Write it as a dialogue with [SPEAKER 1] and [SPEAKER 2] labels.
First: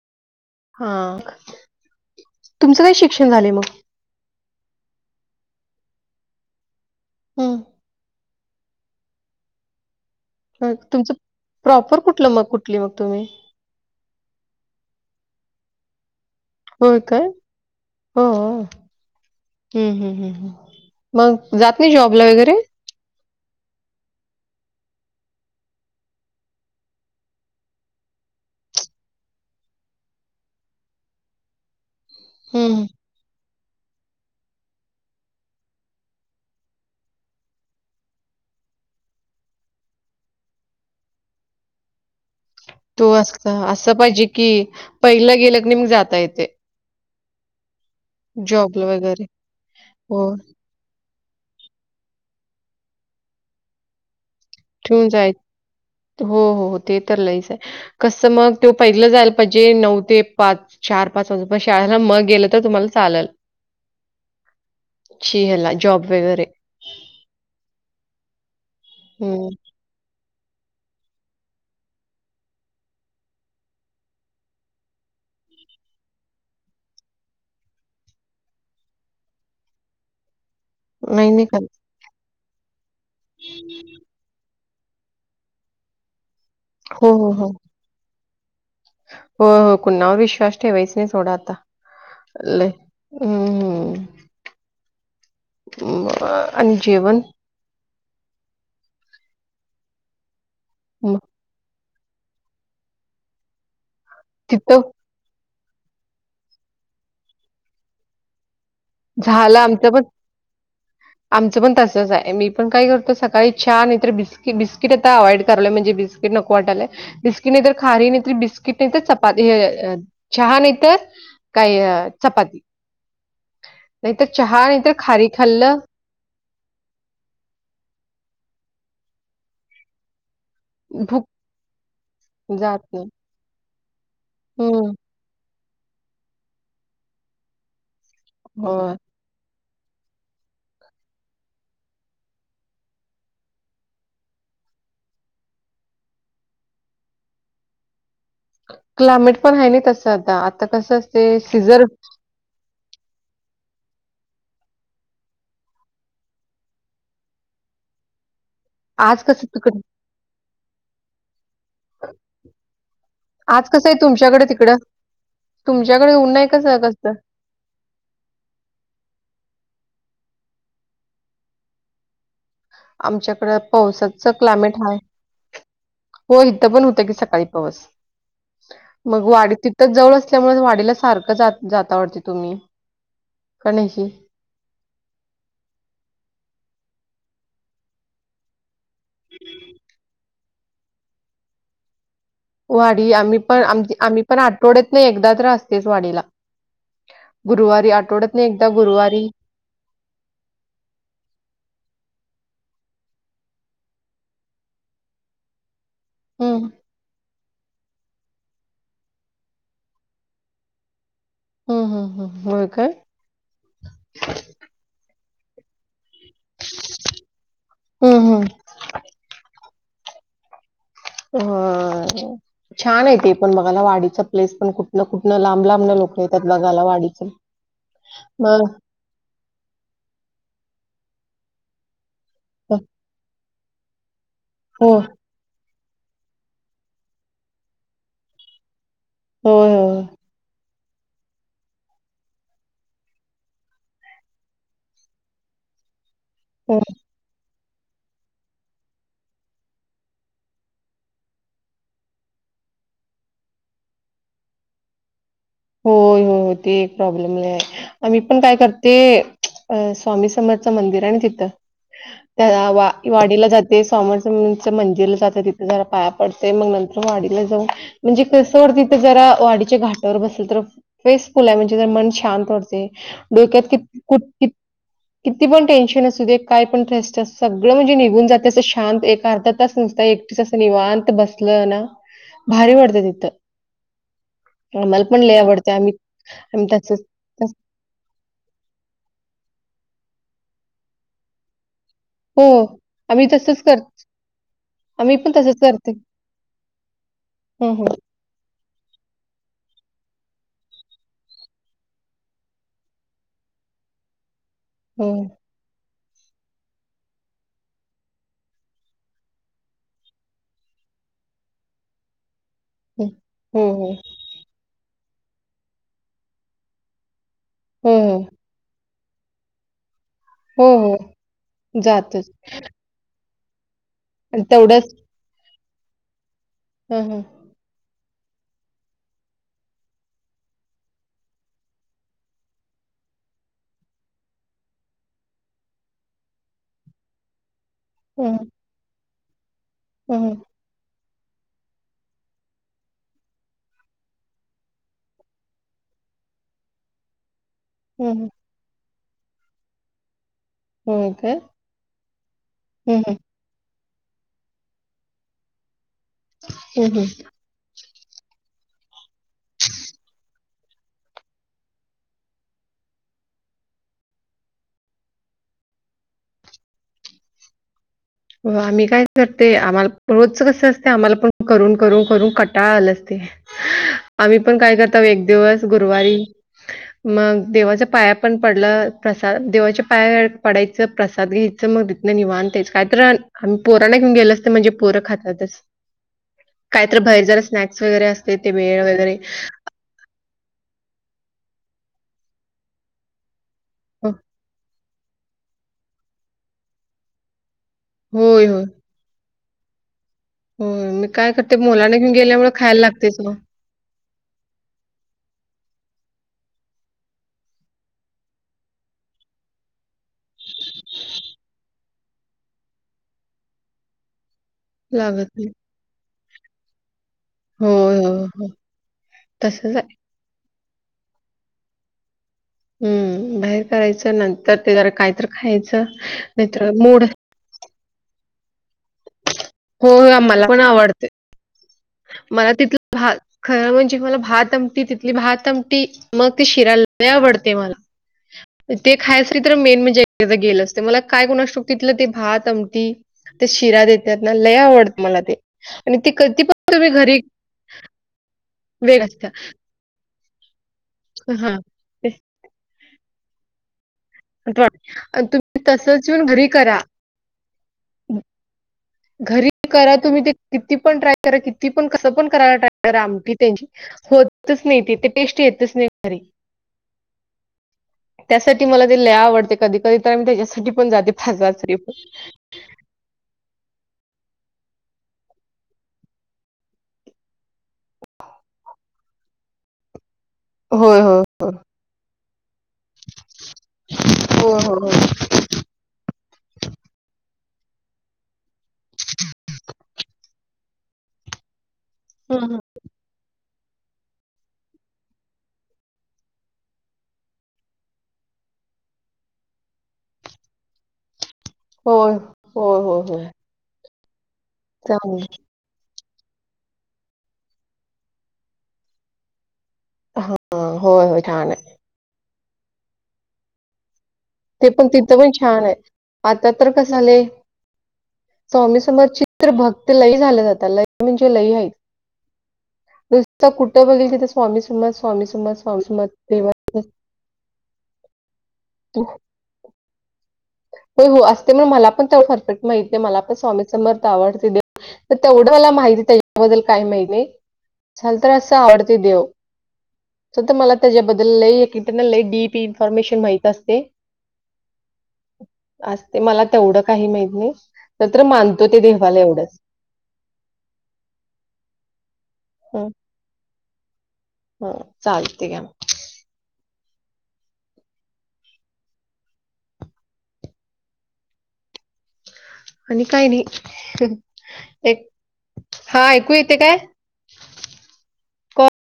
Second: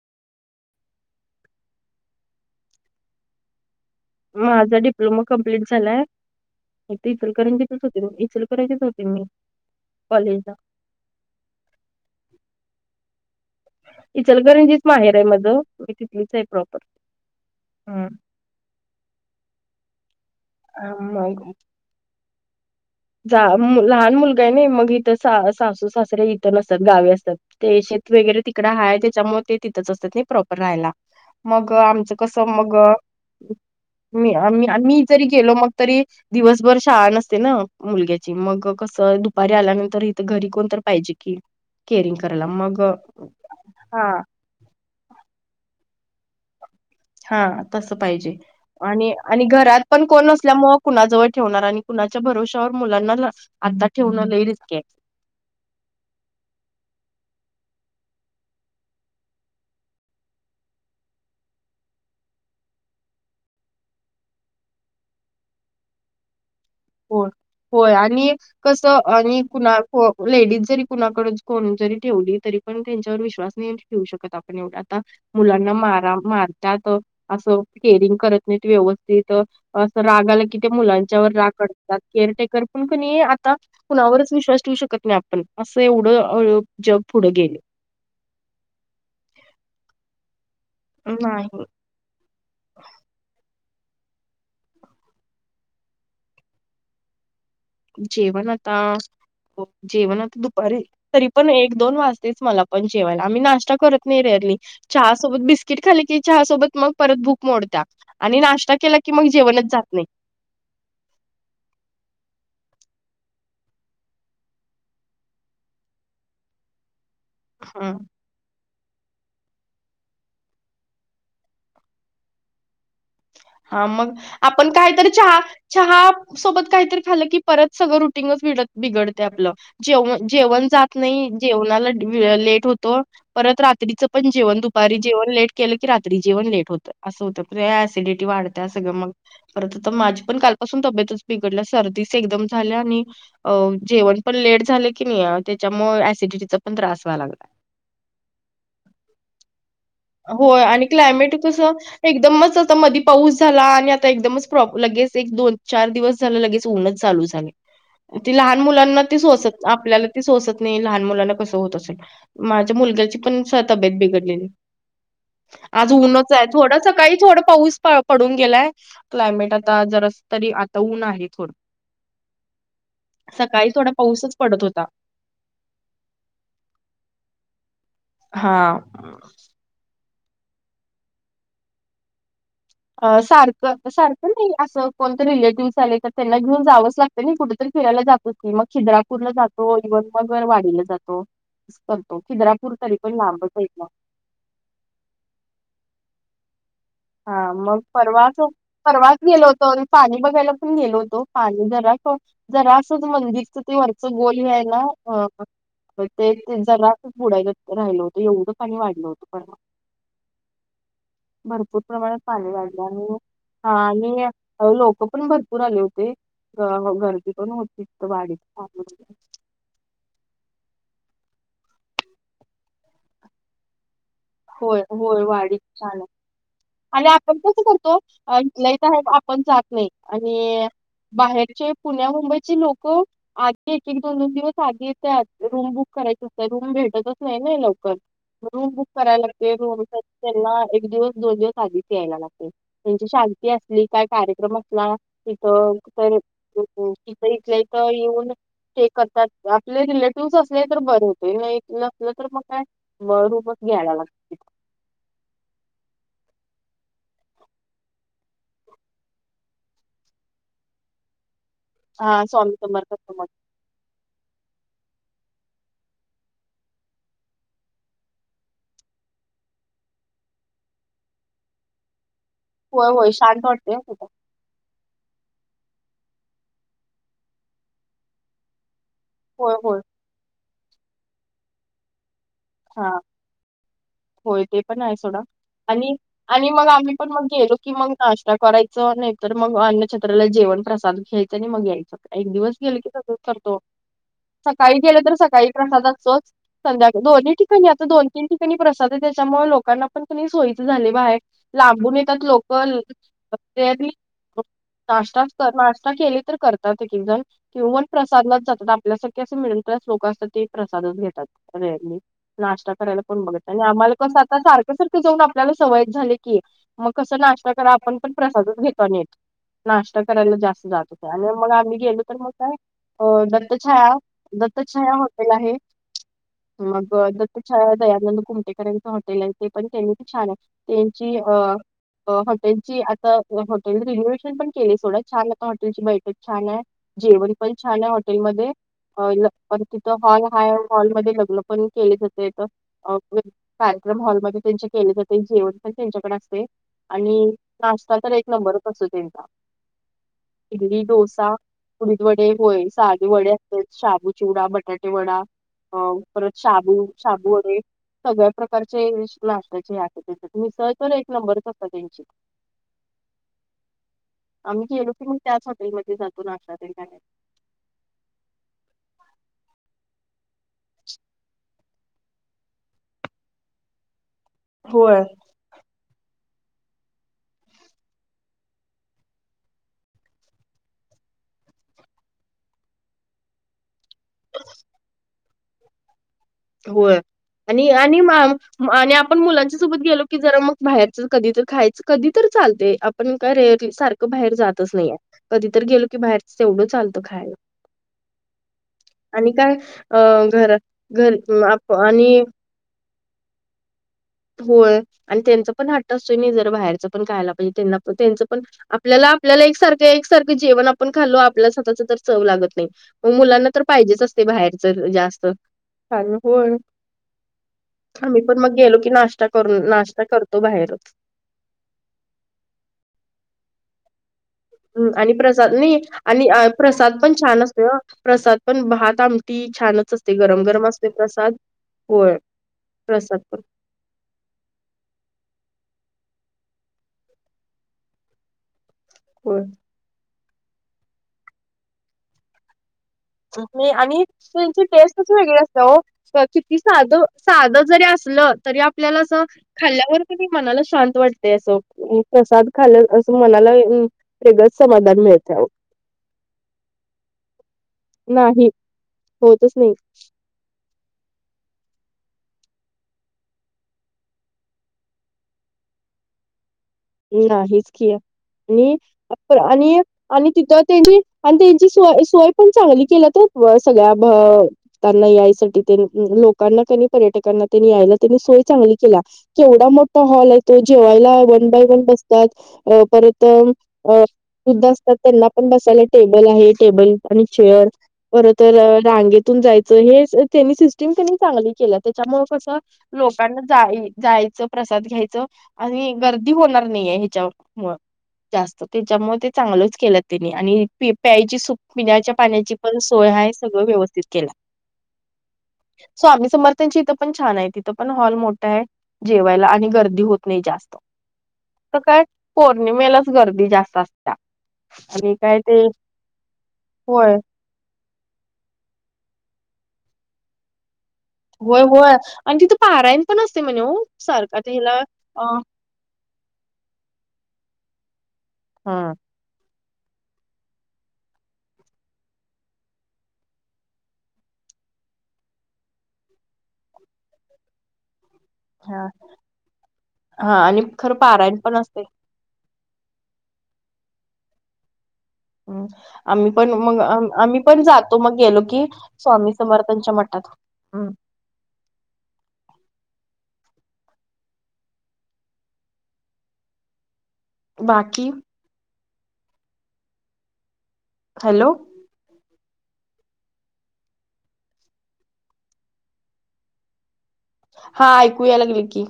[SPEAKER 1] हा, तुमचं काय शिक्षण झालंय मग?
[SPEAKER 2] माझा डिप्लोमा कंप्लीट झालाय, इथ
[SPEAKER 1] हं.
[SPEAKER 2] इचलकरंजीतच होते मी इचल इचलकरंजीत होते मी, कॉलेजला.
[SPEAKER 1] तुमचं, प्रॉपर कुठलं मग कुठली मग तुम्ही?
[SPEAKER 2] इचलकरंजीच माहेर आहे माझं मी तिथलीच आहे प्रॉपर.
[SPEAKER 1] होय काय,
[SPEAKER 2] हम्म.
[SPEAKER 1] हो, हम्म हम् हम्. मग जात नाही जॉबला वगैरे.
[SPEAKER 2] जा लहान मुलगा आहे नाही मग इथं सासू सासरे इथ नसतात गावी असतात. ते शेत वगैरे तिकडं हाय त्याच्यामुळे ते तिथंच असतं ते प्रॉपर राहायला, मग आमचं कसं मग
[SPEAKER 1] हं.
[SPEAKER 2] मी आमी आमी जरी गेलो मग तरी दिवसभर शाळा नसते ना. मुलग्याची मग कसं दुपारी आल्यानंतर इथ घरी कोण तर पाहिजे की. केरींग करायला मग, हा.
[SPEAKER 1] कि, पहिला गेलं कनाही मग जाता येतय.
[SPEAKER 2] हा तस पाहिजे,
[SPEAKER 1] जॉबला
[SPEAKER 2] आणि
[SPEAKER 1] वगैरे.
[SPEAKER 2] आणि घरात पण
[SPEAKER 1] हो.
[SPEAKER 2] कोण नसल्यामुळ कुणाजवळ ठेवणार आणि कुणाच्या भरोवश्यावर मुलांना आता ठेवण लई रिस्की हाय.
[SPEAKER 1] [unintelligible] हो हो ते तर लईच आहे. कसं मग त्यो पहिलं जायला पाहिजे नऊ ते पाच. चार पाच वाजू [unintelligible] शाळेला मग गेलं तर तुम्हाला चालेल.
[SPEAKER 2] [inaudible]
[SPEAKER 1] शी ह्यला जॉब वगैरे.
[SPEAKER 2] होय, होय आणि कसं आणि
[SPEAKER 1] हं.
[SPEAKER 2] कुणा हो लेडीज जरी कुणाकड कोण जरी ठेवली तरी आपण त्यांच्यावर विश्वास नाही ठेवू शकत आपण एवढा आता. मुलांना मारा मारतात. असं केरिंग करत नाही व्यवस्थित असं रागाला कि मुलाच्या
[SPEAKER 1] नाही,
[SPEAKER 2] वर
[SPEAKER 1] नाही
[SPEAKER 2] राग
[SPEAKER 1] करत.
[SPEAKER 2] काढतात केअरटेकर पण कणी आता कुणावरच विश्वास ठेवू शकत नाही आपण असं एवढं जग
[SPEAKER 1] हो, हो,
[SPEAKER 2] पुढं
[SPEAKER 1] हो.
[SPEAKER 2] गेलय.
[SPEAKER 1] हो कुनावर विश्वास ठेवायच नाही सोडा आता. लय, हम्म. आणि जेवन.
[SPEAKER 2] जेवण आता, जेवण आता दुपारी.
[SPEAKER 1] मग
[SPEAKER 2] तरी पण एक दोन वाजतेच मला पण जेवायला. आम्ही नाश्ता करत नाही रेअरली.
[SPEAKER 1] तिथं
[SPEAKER 2] चहासोबत बिस किट खाली की, चहा सोबत मग परत भुक मोडत्या आपली आणि नाश्ता केला की, मग
[SPEAKER 1] झालं
[SPEAKER 2] जेवणच
[SPEAKER 1] आमचं
[SPEAKER 2] जात
[SPEAKER 1] पण
[SPEAKER 2] नाही. [inaudible]
[SPEAKER 1] आमचं पण तसंच आहे मी पण काय करतो सकाळी चहा नाहीतर बिस्कट बिस्किट आता अवॉइड करलंय म्हणजे बिस् नको वाटालय, बिस्कि नाय तर खारी नाही तर बिस्की किती ते चपाती चहा नाही तर काय चपाती.
[SPEAKER 2] हा मग
[SPEAKER 1] नाहीतर चहा
[SPEAKER 2] आपण
[SPEAKER 1] नाहीतर
[SPEAKER 2] काय तररी
[SPEAKER 1] खारी
[SPEAKER 2] चहा
[SPEAKER 1] खाल्लं
[SPEAKER 2] चहा सोबत काहीतरी खालं की, परत सगळं रुटिंगच बिडत बिघडतय आपलं. जेव जेवण जात
[SPEAKER 1] भूक
[SPEAKER 2] नाही. जेवणाला ड वे लेट
[SPEAKER 1] जात
[SPEAKER 2] होतो.
[SPEAKER 1] नाही.
[SPEAKER 2] परत रात्रीचं पण जेवण,
[SPEAKER 1] हं,
[SPEAKER 2] दुपारी जेवण लेट केलं की, रात्री जेवण लेट होतं. असं होतं. ॲसिडिटी वाढत सगळं
[SPEAKER 1] होय.
[SPEAKER 2] मग परत तर माझी पण कालपासून तब्येतच बिघडल्या. सर्दीच एकदम झाल्या आणि अ जेवण पण लेट झाले की नाही, त्याच्यामुळे ऍसिडिटीचा पण त्रास व्हा लागलाय.
[SPEAKER 1] क्लायमेट पण हाय न तसं. आता.
[SPEAKER 2] होय.
[SPEAKER 1] आता
[SPEAKER 2] आणि
[SPEAKER 1] कसं
[SPEAKER 2] क्लायमेट
[SPEAKER 1] असते
[SPEAKER 2] तसं,
[SPEAKER 1] सीझर
[SPEAKER 2] एकदमच आता मधी पाऊस झाला आणि आता एकदमच प्रॉप लगेच एक, दोन -चार दिवस झालं, लगेच ऊनच चालू झाले. ती लहान मुलांना ती
[SPEAKER 1] आज कसं
[SPEAKER 2] सोसत,
[SPEAKER 1] तिकड
[SPEAKER 2] आपल्याला ती सोसत नाही. लहान मुलांना कसं होत असेल? माझ्या मुलग्याची पण स
[SPEAKER 1] आज कसं आहे
[SPEAKER 2] तब्येत
[SPEAKER 1] तुमच्याकडे
[SPEAKER 2] बिघडलेली.
[SPEAKER 1] तिकडं?
[SPEAKER 2] आज
[SPEAKER 1] तुमच्याकडे ऊन
[SPEAKER 2] ऊनचय.
[SPEAKER 1] नाही कसं
[SPEAKER 2] थोडं
[SPEAKER 1] कसलं?
[SPEAKER 2] सकाळी, थोडं पाऊस प पडून गेलाय. क्लायमेट आता जरा तरी, आता ऊन आहे थोडं. [inaudible]
[SPEAKER 1] आमच्याकड,
[SPEAKER 2] सकाळी थोडा
[SPEAKER 1] पावसाचं
[SPEAKER 2] पाऊसच पडत
[SPEAKER 1] क्लायमेट
[SPEAKER 2] होता
[SPEAKER 1] हाय. हो, इथं पण होतं की, सकाळी पाऊस.
[SPEAKER 2] हा.
[SPEAKER 1] मग वाडी, तिथंच जवळ असल्यामुळे, वाडीला सारखं जाता वाटतं तुम्ही.
[SPEAKER 2] अ
[SPEAKER 1] का
[SPEAKER 2] सारखं,
[SPEAKER 1] नाही?
[SPEAKER 2] सारखं नाही असं कोणते रिलेटिव्हस आले तर, त्यांना घेऊ जावच लागत ना. कुठेतरी फिरायला जातोच की, मग खिद्रापूरला जात तो [unintelligible] वगर वाडीला जातो, करतो. खिद्रा
[SPEAKER 1] वाडी, आम्ही पण आम आम्ही पण, आठवड्यातन एकदा तर असतयच वाडीला.
[SPEAKER 2] हा मग
[SPEAKER 1] गुरुवारी
[SPEAKER 2] परवा
[SPEAKER 1] आठवड्यातनं
[SPEAKER 2] असच,
[SPEAKER 1] एकदा
[SPEAKER 2] परवाच
[SPEAKER 1] गुरुवारी
[SPEAKER 2] गेलो होत तर पाणी बघायला पण गेलो होतो. पाणी जरा जरा असंच, मंदिरचं ते वरचं गोलय ही हाय ना, अ पण ते
[SPEAKER 1] हम्म.
[SPEAKER 2] जरासच बुडायला राहिलं होतं, एवढं पाणी वाढलं होतं परवा. भरपूर
[SPEAKER 1] हम्म
[SPEAKER 2] प्रमाणात
[SPEAKER 1] हम्म हम्म
[SPEAKER 2] पाणी
[SPEAKER 1] होय काय?
[SPEAKER 2] वाढलं. आणि ह आणि लोक पण भरपूर आले होते. ते गर्दी पण होती तिथं,
[SPEAKER 1] हम्म
[SPEAKER 2] वाडीत.
[SPEAKER 1] हम्म. ह, छानय ते पण बघायला, वाडीच. प्लेस पण
[SPEAKER 2] होय
[SPEAKER 1] कुठ -
[SPEAKER 2] होय
[SPEAKER 1] कुठन,
[SPEAKER 2] वाढीत
[SPEAKER 1] लांब- लांबन
[SPEAKER 2] छान
[SPEAKER 1] लोकं येतात, बघायला
[SPEAKER 2] आणि
[SPEAKER 1] वाडीच.
[SPEAKER 2] आपण
[SPEAKER 1] मग.
[SPEAKER 2] पण जात नाही. आणि बाहेरचे पुण्या- मुंबईचे लोकं, आज एक- एक, दोन- दोन दिवस आधी
[SPEAKER 1] हो
[SPEAKER 2] येत्यात. रूम बुक करायच असत, रूम भेटतच नाही ना, लवकर. रूम बुक करायला लागते
[SPEAKER 1] होय
[SPEAKER 2] रुम. तर त्यांना एक दिवस, दोन दिवस आधीच यायला लागते. त्यांची शांती असली, काय कार्यक्रम असला, तिथं. तर
[SPEAKER 1] होय.
[SPEAKER 2] [unintelligible] इथं इथल्या इथं येऊन. स्टे करतात. आपले रिलेटिव्हज असले तर बरे होते. नाही नसलं तर मग काय म रूपच घ्यायला लागते.
[SPEAKER 1] होय, होय. ते प्रॉब्लेम लय हाय. आम्ही पण काय करते, [unintelligible] अ स्वामी समरचं मंदिर आहे ना, तिथं.
[SPEAKER 2] हा स्वामी
[SPEAKER 1] त्या वा
[SPEAKER 2] समर्थ
[SPEAKER 1] वाडीला जात ते [unintelligible] मंदीरला जात तिथे जरा पाया पडते. मग नंतर वाडीला जाऊन म्हणजे कस सोड. तिथं जरा, वाडीच्या घाटावर बस तर फेसफुल आहे. म्हणजे जरा मन शांत वाटतय.
[SPEAKER 2] होय होय शांत
[SPEAKER 1] डोक्यात
[SPEAKER 2] वाटते ना
[SPEAKER 1] कित,
[SPEAKER 2] तिथं
[SPEAKER 1] कुट, कित किती पण टेन्शन असू दे, काय पण ट्रेस्ट सगळं म्हणजे निघून जाते. असं शांत एक
[SPEAKER 2] होय
[SPEAKER 1] [unintelligible]
[SPEAKER 2] होय
[SPEAKER 1] नसता एकटीच असं निवांत बसलं ना, भारी
[SPEAKER 2] हा
[SPEAKER 1] पडते तिथं.
[SPEAKER 2] होय ते पण आहे
[SPEAKER 1] आम्हाला
[SPEAKER 2] सोडा
[SPEAKER 1] लय आवडते. आम्ही
[SPEAKER 2] आणि आणि मग आम्ही
[SPEAKER 1] तसंच
[SPEAKER 2] पण मग
[SPEAKER 1] तसं
[SPEAKER 2] गेलो की मग नाश्ता करायचं. नाही तर मग, अन्नछत्राला जेवण- प्रसाद घ्यायच, आणि मग याय एक
[SPEAKER 1] हो,
[SPEAKER 2] दिवस गेले की तच
[SPEAKER 1] आम्ही
[SPEAKER 2] करतो
[SPEAKER 1] तसंच कर
[SPEAKER 2] सकाळी गेलं तर
[SPEAKER 1] आम्ही पण
[SPEAKER 2] सकाळी
[SPEAKER 1] तसंच करते.
[SPEAKER 2] प्रसादाच संध्याकाळी दोन्ही ठिकाणी
[SPEAKER 1] हं,
[SPEAKER 2] आता
[SPEAKER 1] हं.
[SPEAKER 2] दोन तीन ठिकाणी प्रसा त्याच्यामुळे लोकांना पण कुणी सोयी झाले बाहे लांबून येतात लोक ते नाश्ताच
[SPEAKER 1] हं,
[SPEAKER 2] नाश्ता केली तर करतात की जण किंवान प्रसादच जातात आपल्यासारखे असे मिळस लोक असतात ते प्रसादच घेतात रेअरली नाशत ब
[SPEAKER 1] हं. हं,
[SPEAKER 2] आ्हा
[SPEAKER 1] हं.
[SPEAKER 2] क सार सारंऊन आपल्याला सवय झाले की मग कस आपण
[SPEAKER 1] हं,
[SPEAKER 2] पण
[SPEAKER 1] हं.
[SPEAKER 2] प्रसादच घेतो नेट नाश्ता करायला
[SPEAKER 1] हो,
[SPEAKER 2] जास्त जात होते
[SPEAKER 1] हो.
[SPEAKER 2] आणि मग आम्ही गेलो तर मग
[SPEAKER 1] जातच
[SPEAKER 2] काय दत्तछाया
[SPEAKER 1] आणि तेवढंच
[SPEAKER 2] दत्तछाया हॉटेल आहे मग
[SPEAKER 1] हं, हं.
[SPEAKER 2] दत्तछाया दयानंद कुमटेकरांच हॉटेल आहे ते पण त्यां छान आहे त्यांची अ हॉटेलची आता हॉटेल रिनोववेहेशन पण केली सोडं छान आता हॉटेलची बैठक छान आहे जेवण पण छान आहे वाट
[SPEAKER 1] हं,
[SPEAKER 2] हॉटेलमध्येध्ये तिथं
[SPEAKER 1] हं,
[SPEAKER 2] हॉल
[SPEAKER 1] हं.
[SPEAKER 2] आहेा हॉलमध्येध्ये लग्न पण केले जाते अ, कार्यक्रम हॉलमध्येध्ये त्यांचे केले जाते जेवण पण त्यांच्याकडे असते आणि नाश्ता तर
[SPEAKER 1] हं,
[SPEAKER 2] एक
[SPEAKER 1] हं.
[SPEAKER 2] नंबरच असो त्यांचा इडली
[SPEAKER 1] हो का?
[SPEAKER 2] डोसा उडीद वडे होय
[SPEAKER 1] हं,
[SPEAKER 2] साग
[SPEAKER 1] हं.
[SPEAKER 2] वडे शबू चिवडा बटाटे वडा अ परत शाबू
[SPEAKER 1] हं, हं.
[SPEAKER 2] शाबू वडे सगळ्या प्रकारचे नाश्त्याचे आहे त्या तुम्ही सह तर एक नंबरच असता त्यांची आम्ही गेलो क मग त्याच हॉटेलमध्येध्ये जातो आशा दे
[SPEAKER 1] हो आम्ही काय करते आम्हाला प रोजच कस असते आम्हाला पण करून करून करून कटाळ आल असते आम्ही पण काय
[SPEAKER 2] होय.
[SPEAKER 1] करतो एक दिवस गुरुवारी
[SPEAKER 2] [inaudible]
[SPEAKER 1] मग देवाच पाया पण पडलं प्रसाद देवाच्या पाया पडायचं प्रसाद घ्यायच मग तिं वानच काय तर आम्ही पोराना घेऊन गेलो अस तर म्हणजे पोरं खातातच
[SPEAKER 2] होय.
[SPEAKER 1] काहीत बाहेर जरा
[SPEAKER 2] आणि
[SPEAKER 1] स्नॅक्स वगैरे असते ते वेळ वगैरे
[SPEAKER 2] ेलो की ज मग बाहेरच कधी खयचं कधी तर चालय आपण काय सारखं
[SPEAKER 1] हो
[SPEAKER 2] बाहेर जातच नाहीे कधीतर गेलो की बाहेरच तेवढं चालतं खायला
[SPEAKER 1] होय होय
[SPEAKER 2] आणि काय अ घर घरी
[SPEAKER 1] ते मुलां घेऊन गेल्यामुळे खायला लागतेच ना
[SPEAKER 2] होय आणि त्यांच पण हट्ट असतोय नाही जर बाहेरच पण खायला पाहिजे त्यांना पण त्यांचं पण आपल्याला आपल्याला एकसारखं एकसारखं जेवण आपण खालो आपल्याला स्वतःच तर चव लागत नाही मग मुलांना तर पाहिजेच असते बाहेरच जास्त
[SPEAKER 1] लागत नाही.
[SPEAKER 2] कार होण
[SPEAKER 1] होय,
[SPEAKER 2] आम्ही
[SPEAKER 1] होय,
[SPEAKER 2] पण
[SPEAKER 1] होय.
[SPEAKER 2] मग गेलो की नाश्ता कर
[SPEAKER 1] तसंच आहे.
[SPEAKER 2] नाश्ता करतो बाहेरच
[SPEAKER 1] हम्म बाहेर करायचं ना
[SPEAKER 2] हम् आणि प्रसाद नाही आणि
[SPEAKER 1] नाहीतर
[SPEAKER 2] प्रसाद
[SPEAKER 1] मूड
[SPEAKER 2] पण छान असतो प्रसाद पण भात आमट
[SPEAKER 1] हो,
[SPEAKER 2] छानच असते
[SPEAKER 1] हो.
[SPEAKER 2] गरम
[SPEAKER 1] मला पण
[SPEAKER 2] गरम असते
[SPEAKER 1] आवडते.
[SPEAKER 2] प्रसाद होय
[SPEAKER 1] मला तिथलं भात
[SPEAKER 2] प्रसाद पण
[SPEAKER 1] खरं म्हणजे मला भात ती तिथली भातमट मग ती शिरायला आवडते मला ते खायचं
[SPEAKER 2] होय.
[SPEAKER 1] तर मेन म्हणजे गेलं असते मला काय कोण असतोक तिथलं ते भात अमटी ते
[SPEAKER 2] आणि
[SPEAKER 1] शिरा
[SPEAKER 2] आणि
[SPEAKER 1] देतात ना लय
[SPEAKER 2] त्यांची
[SPEAKER 1] आवडत मला ते आणि ते कधी पण तुम्ही
[SPEAKER 2] साध
[SPEAKER 1] घरी
[SPEAKER 2] साध जरी असलं तरी आपल्याला
[SPEAKER 1] वेग
[SPEAKER 2] अस
[SPEAKER 1] असत्या.
[SPEAKER 2] खाल्ल्यावर पण मनाला शांत वाटत ते
[SPEAKER 1] हां.
[SPEAKER 2] असं
[SPEAKER 1] तेच
[SPEAKER 2] प्रसाद खाल असं मनाला वेगच समाधान मिळतं
[SPEAKER 1] तसच येऊन घरी करा
[SPEAKER 2] नाही
[SPEAKER 1] घरी
[SPEAKER 2] होतच नाही.
[SPEAKER 1] करा तुम्ही ते किती पण ट्राय करा किती पण कसं पण करायला ट्राय करा आम त्यांची होतच नाही तिे टेस्टी येतच नाही घरी.
[SPEAKER 2] ह हच की आहे.
[SPEAKER 1] त्यासाठी
[SPEAKER 2] आणि
[SPEAKER 1] मला ते लय आवडते.
[SPEAKER 2] आणि
[SPEAKER 1] कधी-कधी तर मी
[SPEAKER 2] आणि तिथ
[SPEAKER 1] त्याच्यासाठी पण
[SPEAKER 2] त्यांची
[SPEAKER 1] जाते
[SPEAKER 2] आणि
[SPEAKER 1] पण.
[SPEAKER 2] त्यांची सोय सोय पण चांगली केलं तर सगळ्या त्यांना यासाठी लोकांना पर्यटकांना त्यांनी यायला त्यांनी सोय चांगली केला क एवढा मोठा हॉल आहे तो
[SPEAKER 1] होय,
[SPEAKER 2] जेवायला
[SPEAKER 1] होय.
[SPEAKER 2] One by. ात
[SPEAKER 1] हो,
[SPEAKER 2] परुध
[SPEAKER 1] हो, हो.
[SPEAKER 2] असत त्यां. पण बसायला टेबल आहे टेबल आणि चेअर. बर तर डांगेतून जायचं हे त्यांनी सिस्टीम त्यांनी चांगली केल्या त्याच्यामु
[SPEAKER 1] हं,
[SPEAKER 2] कस.
[SPEAKER 1] हं.
[SPEAKER 2] लोकांना जाय जायचं प्रसाद घ्यायचं आणि गर्दी. की होणार नाही आहे ह्याच्या मु जास्त त्याच्यामुळे ते चांगलंच केलं त्यांनी आणि प्यायची सुूप.
[SPEAKER 1] होय.
[SPEAKER 2] पिण्याच्या पाण्याची पण
[SPEAKER 1] होय,
[SPEAKER 2] सोय ह सगळं व्यवस्थित केला,
[SPEAKER 1] च.
[SPEAKER 2] स्वामी समर्थांची इथं पण छान आहे तिथं पण हॉल मोठा आहे जेवायला आणि गर्दी होत नाही जास्त.
[SPEAKER 1] हां, होय होय थ ना.
[SPEAKER 2] काय पौर्णिमेलाच गर्दी जास्त असते.
[SPEAKER 1] ते पण तिथं पण छान आहे आता तर कसं
[SPEAKER 2] होय
[SPEAKER 1] आले. स्वामी समोर चित्र भक्तीलाही झालं जात ल म्हणजे लई
[SPEAKER 2] होय
[SPEAKER 1] आहेई
[SPEAKER 2] होय आणि तिथं पारायण पण असते
[SPEAKER 1] नुसर
[SPEAKER 2] म्हणे हो
[SPEAKER 1] कुठं बघेल तिथ
[SPEAKER 2] सारखं आता
[SPEAKER 1] स्वामी
[SPEAKER 2] हिला
[SPEAKER 1] सुमस
[SPEAKER 2] अ
[SPEAKER 1] स्वामी सुमस पासम दिव.
[SPEAKER 2] हा.
[SPEAKER 1] हो. हो हो असते मण मला पण ते परफेक्ट माहती आहे मला पण स्वामी समर्थ आवडते. तर तेवढं मला माहिती त्याच्याबद्दल काय माहिती ल तर असं
[SPEAKER 2] हा
[SPEAKER 1] आवडते देव. स तर
[SPEAKER 2] आणि
[SPEAKER 1] मला
[SPEAKER 2] खरं
[SPEAKER 1] त्याच्याबद्दल
[SPEAKER 2] पारायण
[SPEAKER 1] ल
[SPEAKER 2] पण असते
[SPEAKER 1] एक इंटरनल डीप इन्फॉर्मेशन माहित असते.
[SPEAKER 2] ह्
[SPEAKER 1] असते.
[SPEAKER 2] आम्ही
[SPEAKER 1] मला
[SPEAKER 2] पण मग
[SPEAKER 1] तेवढं काही माहीत
[SPEAKER 2] आम्ही
[SPEAKER 1] नाही.
[SPEAKER 2] पण जातो
[SPEAKER 1] तर
[SPEAKER 2] मग
[SPEAKER 1] तर
[SPEAKER 2] गेलो की
[SPEAKER 1] मानतो ते देवाला
[SPEAKER 2] स्वामी
[SPEAKER 1] एवढंच.
[SPEAKER 2] समर्थ. त्यांच्या मटात हम्म.
[SPEAKER 1] हो चालते घ
[SPEAKER 2] बाकी. हॅलो.
[SPEAKER 1] आणि काय नाही एक हा ऐकू येते काय?
[SPEAKER 2] हा एकू अलग लकी.